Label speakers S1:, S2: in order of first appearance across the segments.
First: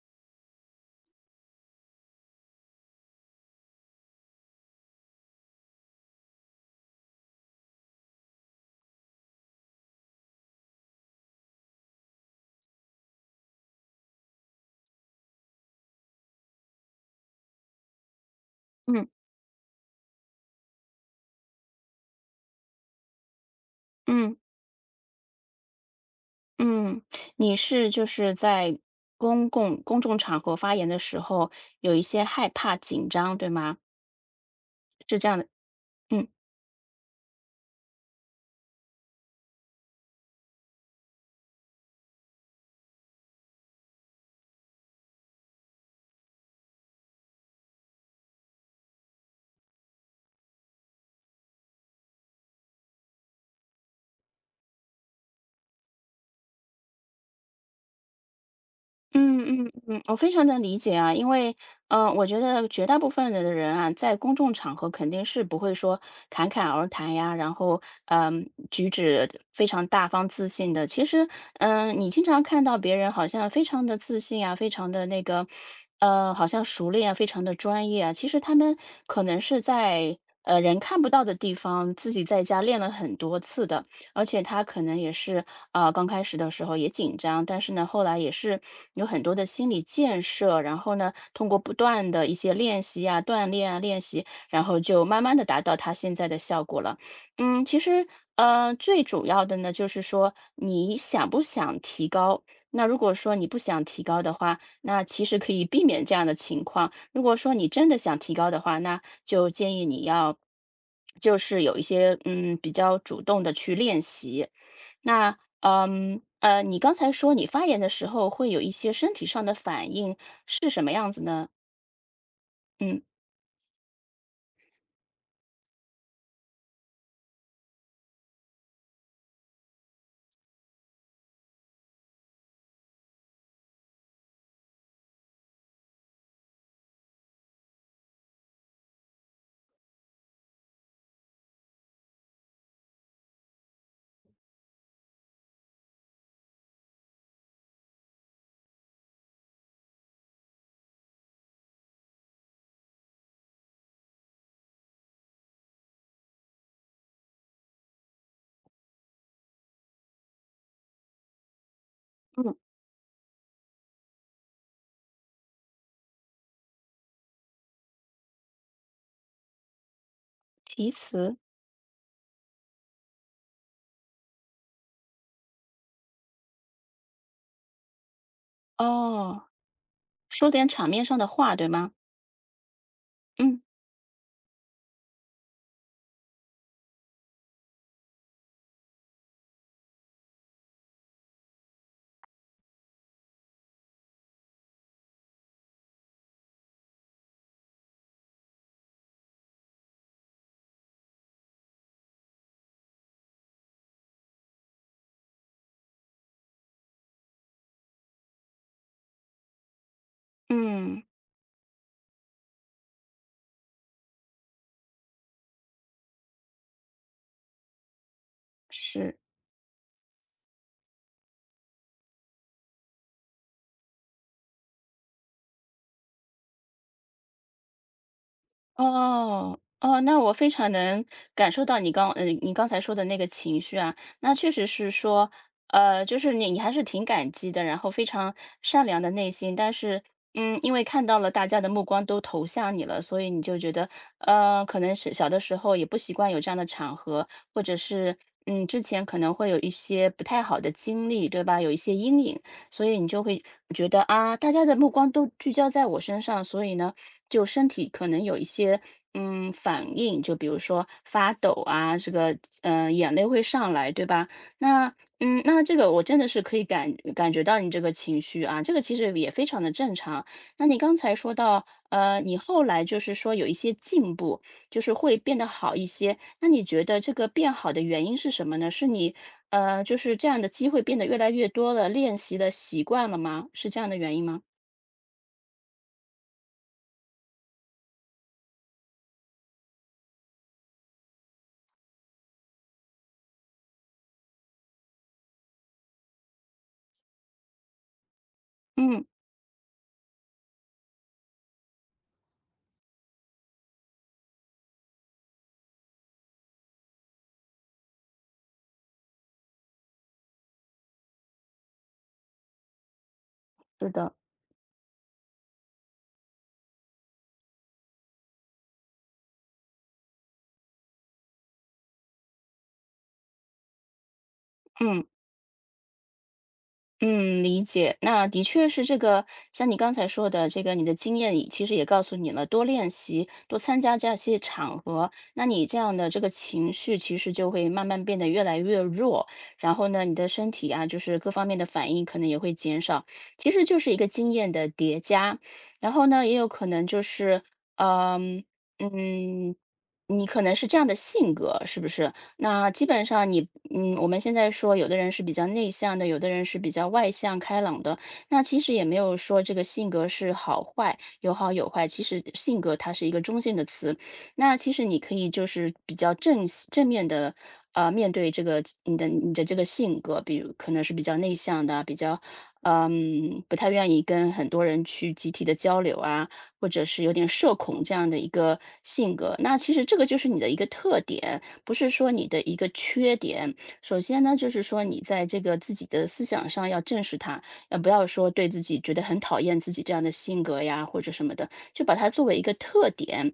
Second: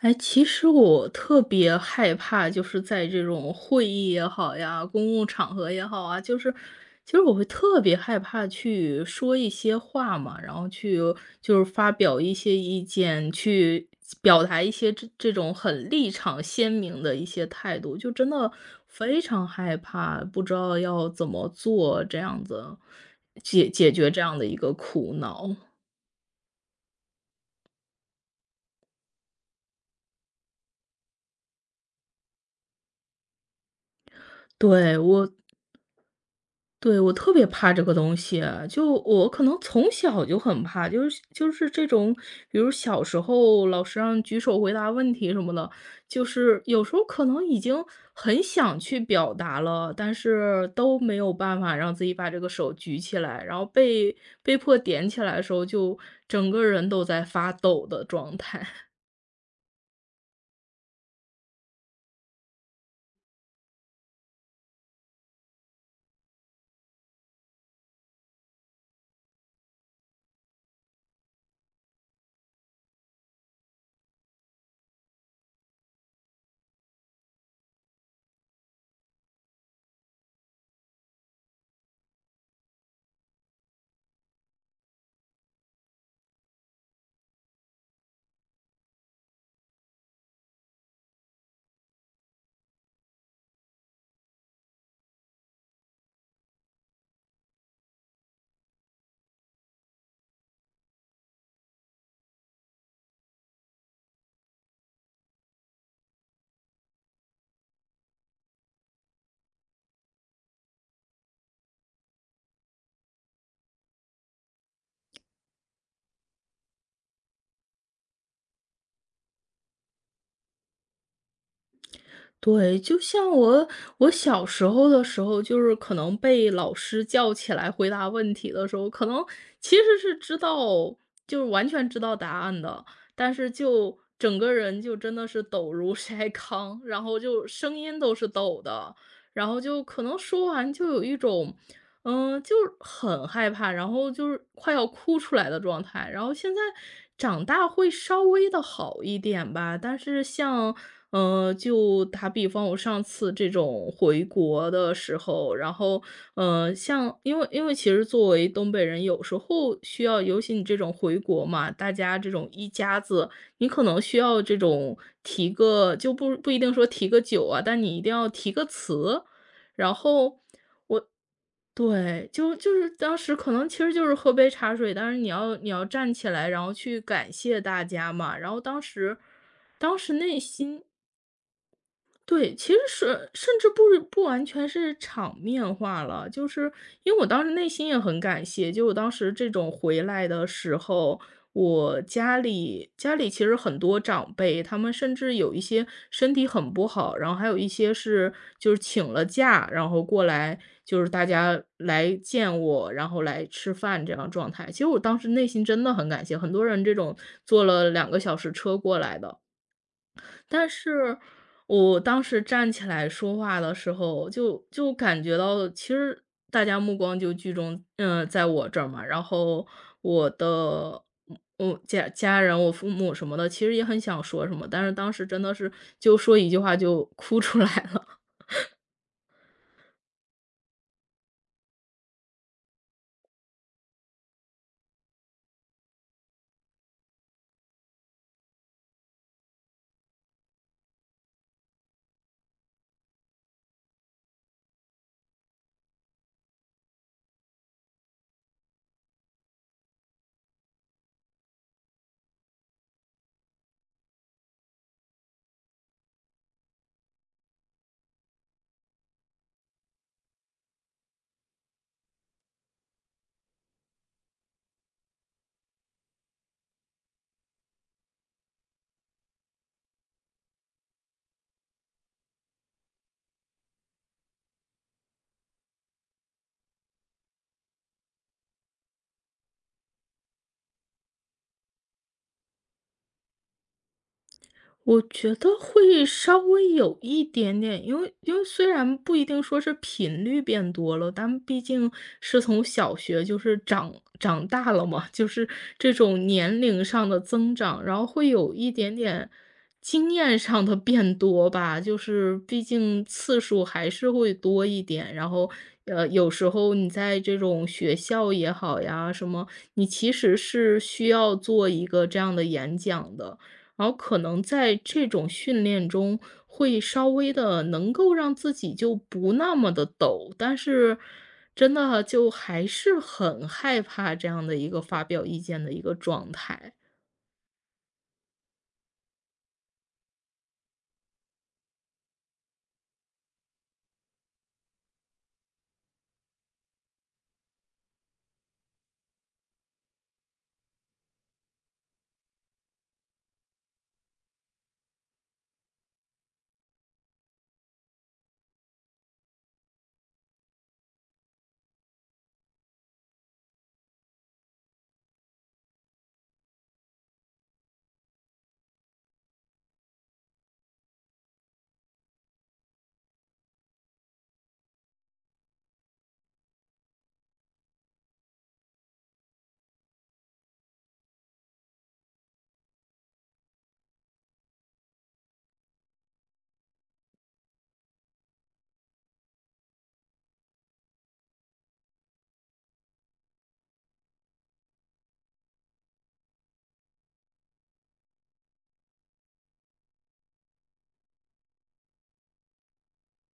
S1: 哎，其实我特别害怕，就是在这种会议也好呀，公共场合也好啊，就是其实我会特别害怕去说一些话嘛，然后去就是发表一些意见，去表达一些这种很立场鲜明的一些态度，就真的
S2: 嗯
S1: 非常害怕，不知道要怎么做，这样子解决这
S2: 嗯
S1: 样的一个苦恼。
S2: 嗯，你是在公众场合发言的时候有一些害怕、紧张，对吗？
S1: 对，
S2: 这
S1: 我
S2: 样的，嗯。
S1: 对，我特别怕这个东西，就我可能从小就很怕，就是这种，比如小时候老师让举手回答问题什么的，就是有时候可能已经很想去表达了，但是都没有办法让自己把这个手举起来，然后被迫点起来的时候，就整个人都在发抖的状态。
S2: 嗯嗯嗯，我非常的理解啊，因为，我觉得绝大部分的人啊，在公众场合肯定是不会说侃侃而谈呀，然后，举止非常大方自信的。其实，你经常看到别人好像非常的自信啊，非常的那个，好像熟练啊，非常的专业啊。其实他们可能是在人看不到的地方，自己在家练了很多次的。而且他可能也是，啊，刚开始的时候也紧张，但是呢，后来也是有很多的心理建设，然后呢，通过不断的一些练习啊、锻炼啊、练习，然后就慢慢的达到他现在的效果了。嗯，其实，最主要的呢，就是说你想不想提高？那如果说你不想提高的话，那其实可以避免这样的情况。如果说你真的想提高的话，那就建议你要，就是有一些比较主动的去练习。那你刚才说你发言的时候会有一些身体上的反应，是什么样子呢？
S1: 对，就
S2: 嗯
S1: 像我我小时候的时候，就是可能被老师叫起来回答问题的时候，可能其实是知道，就是完全知道答案的，但是就整个人就真的是抖如 筛糠，然后就声音都是抖的，然后就可能说完就有一种，就是很害怕，然后就是快要哭出来的状态。然后现在长大会稍微的好一点吧，但是像就打比方，我上次这种回国的时候，然后，像因为其实作为东北人，有时候需要，尤其你这种回国嘛，大家这种
S2: 嗯，
S1: 一家子，你可能需要这种提个，就不一定说提个酒啊，但你一定要提个词，然后。
S2: 提词
S1: 对，就是当时可能其实就是喝杯茶水，但是你要站起来，然后去感谢大家嘛。然后当时，
S2: 哦，
S1: 当时内
S2: 说点
S1: 心
S2: 场面上的话，对吗？
S1: 对，其实是甚
S2: 嗯
S1: 至不是不完全是场面化了，就是因为我当时内心也很感谢，就我当时这种回来的时候，我家里其实很多长辈，他们甚至有一些身体很不好，然后还有一些是就是请了假，然后过来就是大家来见我，然后来吃饭这样状态。其实我当时内心真的很感谢，很多人这种坐了2个小时车过来的。但
S2: 嗯，
S1: 是我当时站起来说话的时候，就感觉到其实大家目光就聚中，嗯，在我这儿嘛。
S2: 是。
S1: 然后我的我家人、我父母什么的，其实也很想说什么，但是当时真的是就说一句话就哭出来了。
S2: 哦，哦，那我非常能感受到你刚你刚才说的那个情绪啊。那确实是说，呃，就是你还是挺感激的，然后非常善良的内心，但是，嗯，因为看到了大家的目光都投向你了，所以你就觉得，呃，可能是小的时候也不习惯有这样的场合，或者是，嗯，之前可能会有一些不太好的经历，对吧？有一些阴影，所以你就会觉得啊，大家的目光都聚焦在我身上，所以呢。就身体可能有一些反应，就比如说发抖啊，这个眼泪会上来，对吧？那嗯，那这个我真的是可以感觉到你这个情绪啊，这个其实也非常的正常。那你刚才说到，呃，你后来就是说有一些进步，就是会变得好一些。那你觉得这个变好的原因是什么呢？是你就是这样的机会变得越来越多了，练习的习惯了吗？是这样的原因吗？
S1: 我觉得会稍微有一点点，因为虽然不一定说是频率变多了，但毕竟是从小学就是长大了嘛，就是这种年龄上的增长，然后会有一点
S2: 嗯，
S1: 点经验上的变多吧，就是毕竟次数还是会多一点，然后。有时候你在这种学校也好呀，什么，你其实是需要做一个这样的演讲的，
S2: 是
S1: 然后
S2: 的，
S1: 可能在这种训练中，会稍微的能够让自己就不那么的抖，但是真的就还是很害怕这样的一个发
S2: 嗯。
S1: 表意见的一个状态。
S2: 嗯，理解。那的确是这个，像你刚才说的，这个你的经验也其实也告诉你了，多练习，多参加这样些场合，那你这样的这个情绪其实就会慢慢变得越来越弱，然后呢，你的身体啊，就是各方面的反应可能也会减少，其实就是一个经验的叠加，然后呢，也有可能就是，呃嗯嗯，你可能是这样的性格，是不是？那基本上你我们现在说有的人是比较内向的，有的人是比较外向开朗的，那其实也没有说这个性格是好坏，有好有坏，其实性格它是一个中性的词。那其实你可以就是比较正面的，呃，面对这个你的这个性格，比如可能是比较内向的，比较不太愿意跟很多人去集体的交流啊，或者是有点社恐这样的一个性格。那其实这个就是你的一个特点。不是说你的一个缺点。首先呢，就是说你在这个自己的思想上要正视它，呃，不要说对自己觉得很讨厌自己这样的性格呀，或者什么的，就把它作为一个特点，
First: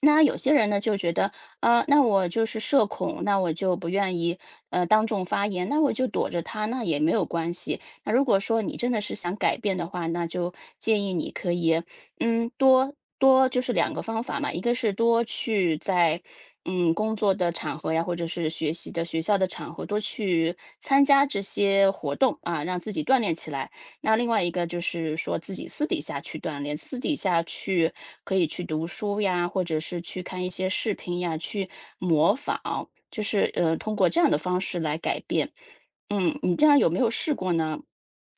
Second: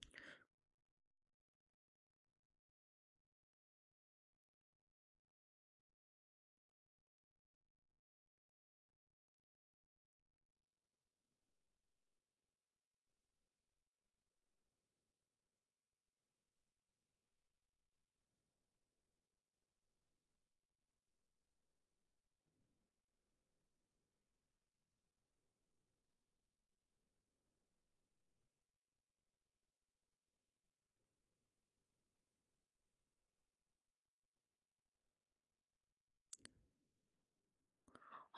S2: 那有些人呢就觉得，呃，那我就是社恐，那我就不愿意，呃，当众发言，那我就躲着他，那也没有关系。那如果说你真的是想改变的话，那就建议你可以，嗯，多多就是两个方法嘛，一个是多去在，嗯，工作的场合呀，或者是学习的学校的场合，多去参加这些活动啊，让自己锻炼起来。那另外一个就是说自己私底下去锻炼，私底下去可以去读书呀，或者是去看一些视频呀，去模仿，就是通过这样的方式来改变。嗯，你这样有没有试过呢？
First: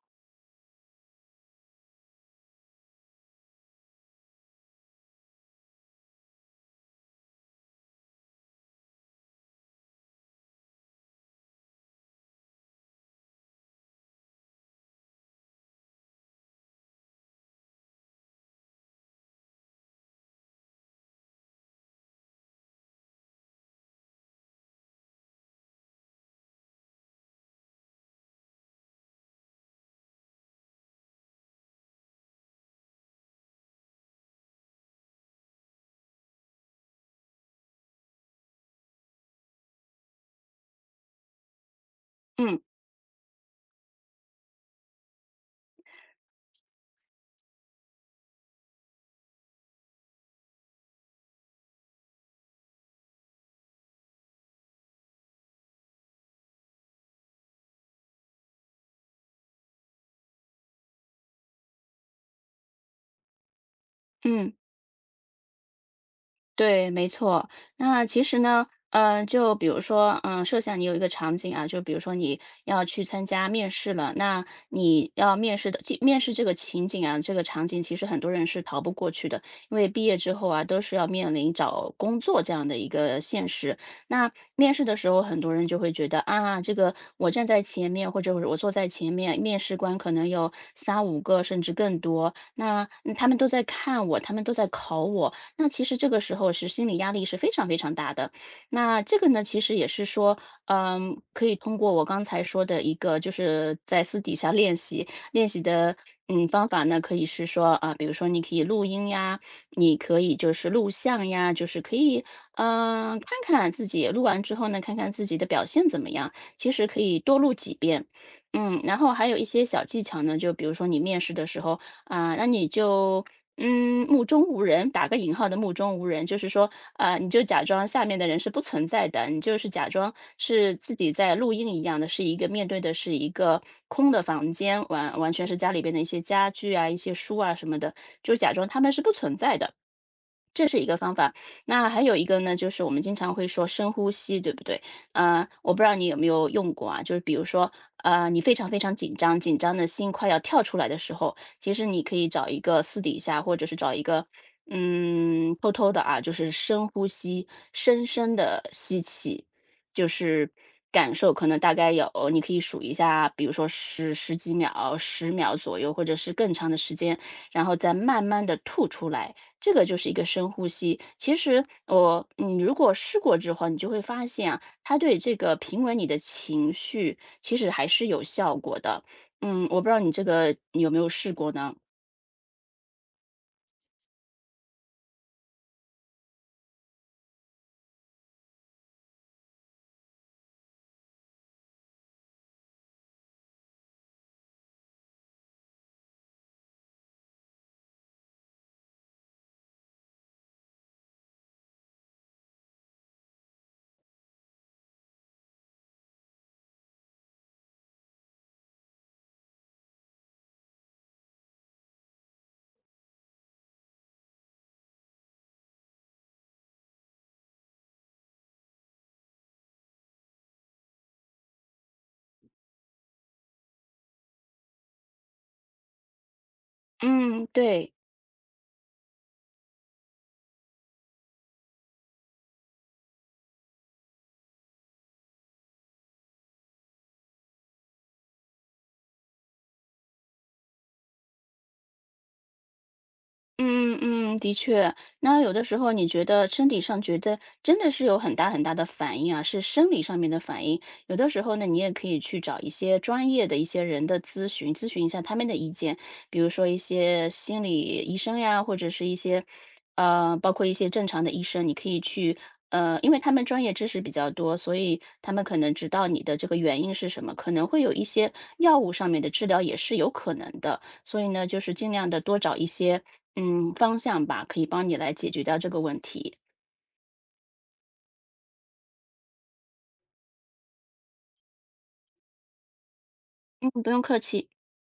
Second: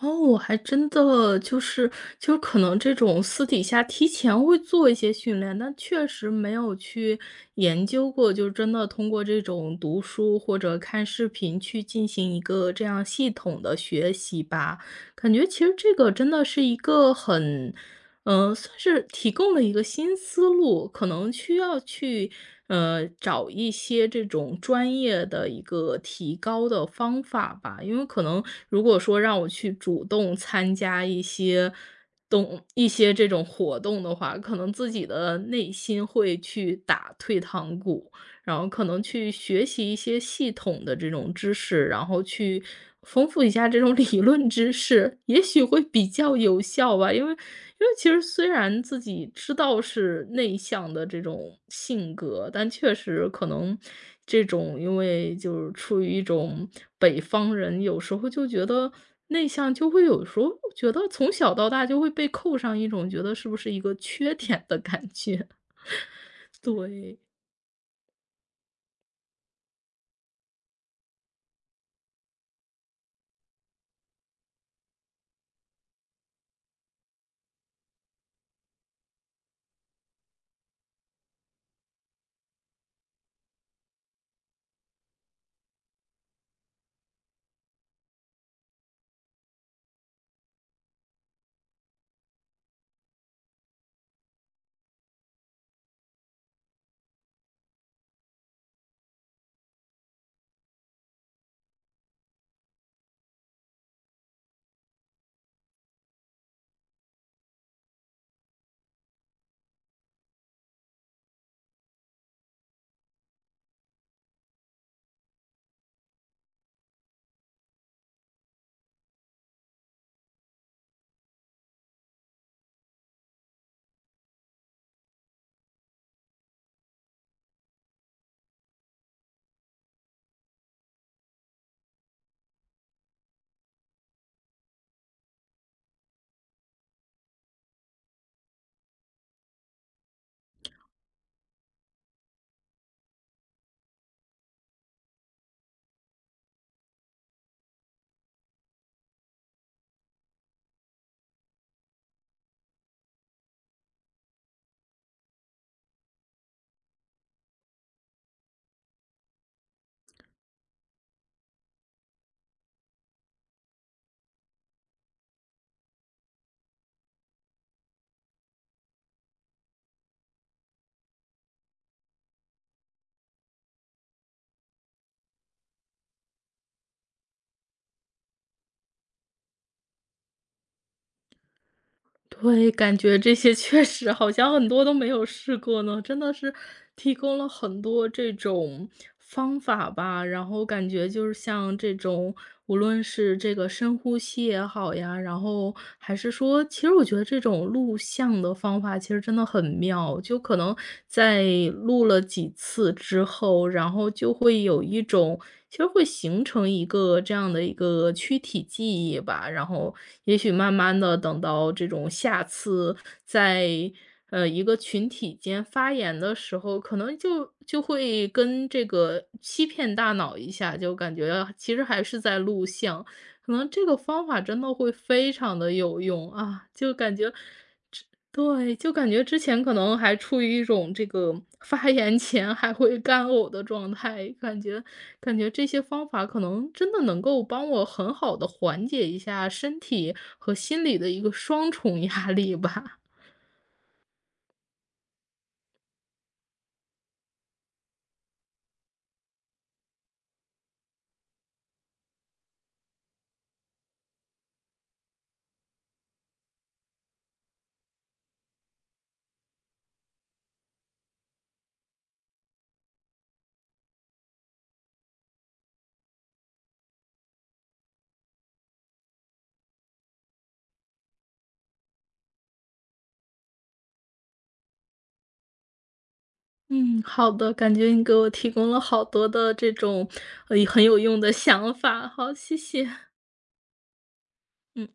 S1: 哦，我还真的就是就可能这种私底下提前会做一些训练，但确实没有去研究过，就真的通过这种读书或者看视频去进行一个这样系统的学习吧。感觉其实这个真的是一个很算是提供了一个新思路，可能需要去，找一些这种专业的一个提高的方法吧。因为可能如果说让我去主动参加一些动一些这种活动的话，可能自己的内心会去打退堂鼓，然后可能去学习一些系统的这种知识，然后
S2: 嗯
S1: 去丰富一下这种 理论知识，也许会比较有效吧。因为其实虽然自己知道是内向的这种性格，但确实可能这种因为就是处于一种北方人，有时候就觉得内向就会有时候觉得从小到大就会被扣上一种觉得是不是一个缺
S2: 嗯。
S1: 点的感觉，
S2: 对，没
S1: 对。
S2: 错。那其实呢，嗯，就比如说，嗯，设想你有一个场景啊，就比如说你要去参加面试了，那你要面试的，面试这个情景啊，这个场景，其实很多人是逃不过去的，因为毕业之后啊，都是要面临找工作这样的一个现实。那面试的时候，很多人就会觉得啊，这个我站在前面，或者我坐在前面，面试官可能有三五个甚至更多，那他们都在看我，他们都在考我。那其实这个时候是心理压力是非常非常大的。那这个呢，其实也是说，嗯，可以通过我刚才说的一个，就是在私底下练习练习的，嗯，方法呢，可以是说啊，比如说你可以录音呀，你可以就是录像呀，就是可以，嗯，看看自己录完之后呢，看看自己的表现怎么样。其实可以多录几遍，嗯，然后还有一些小技巧呢，就比如说你面试的时候啊，那你就目中无人，打个引号的目中无人，就是说，呃，你就假装下面的人是不存在的，你就是假装是自己在录音一样的，是一个面对的是一个空的房间，完完全是家里边的一些家具啊、一些书啊什么的，就假装他们是不存在的。这是一个方法。那还有一个呢，就是我们经常会说深呼吸，对不对？呃，我不知道你有没有用过啊，就是比如说，呃，你非常非常紧张，紧张的心快要跳出来的时候，其实你可以找一个私底下，或者是找一个，嗯，偷偷的啊，就是深呼吸，深深的吸气，就是感受可能大概有，你可以数一下，比如说十几秒、10秒左右，或者是更长的时间，然后再慢慢的吐出来。这个就是一个深呼吸。其实我，你如果试过之后，你就会发现啊，它对这个平稳你的情绪，其实还是有效果的。嗯，我不知道你这个有没有试过呢？
S1: 对，感觉这些确实好像很多都没有试过呢，真的是提供了很多这种方法吧。然后感觉就是像这种，无论是这个深呼吸也好呀，然后还是说，其实我觉得这种录像的方法其实真的很妙，就可能在录了几次之后，然后就会有一种其实会形成一个这样的一个躯体记忆吧，然后也许慢慢的，等到这种下次在，一个群体间发言的时候，可能就会跟这个欺骗大脑一下，就感觉啊其实还是在录像，可能这个方法真的会非常的有用，啊，就感觉
S2: 嗯，对。
S1: 对，就感觉之前可能还处于一种这个发言前还会干呕的状态，感觉这些方法可能真的能够帮我很好的缓解一下身体和心理的一个双重压力吧。
S2: 嗯嗯，的确。那有的时候你觉得身体上觉得真的是有很大很大的反应啊，是生理上面的反应。有的时候呢，你也可以去找一些专业的一些人的咨询，咨询一下他们的意见，比如说一些心理医生呀，或者是一些呃，包括一些正常的医生，你可以去因为他们专业知识比较多，所以他们可能知道你的这个原因是什么，可能会有一些药物上面的治疗也是有可能的。所以呢，就是尽量的多找一些嗯，方向吧，可以帮你来解决掉这个问题。
S1: 嗯，好的，感觉你给我提供了好多的这种，很有用的想法，好，谢谢，
S2: 嗯，不用客气。
S1: 嗯。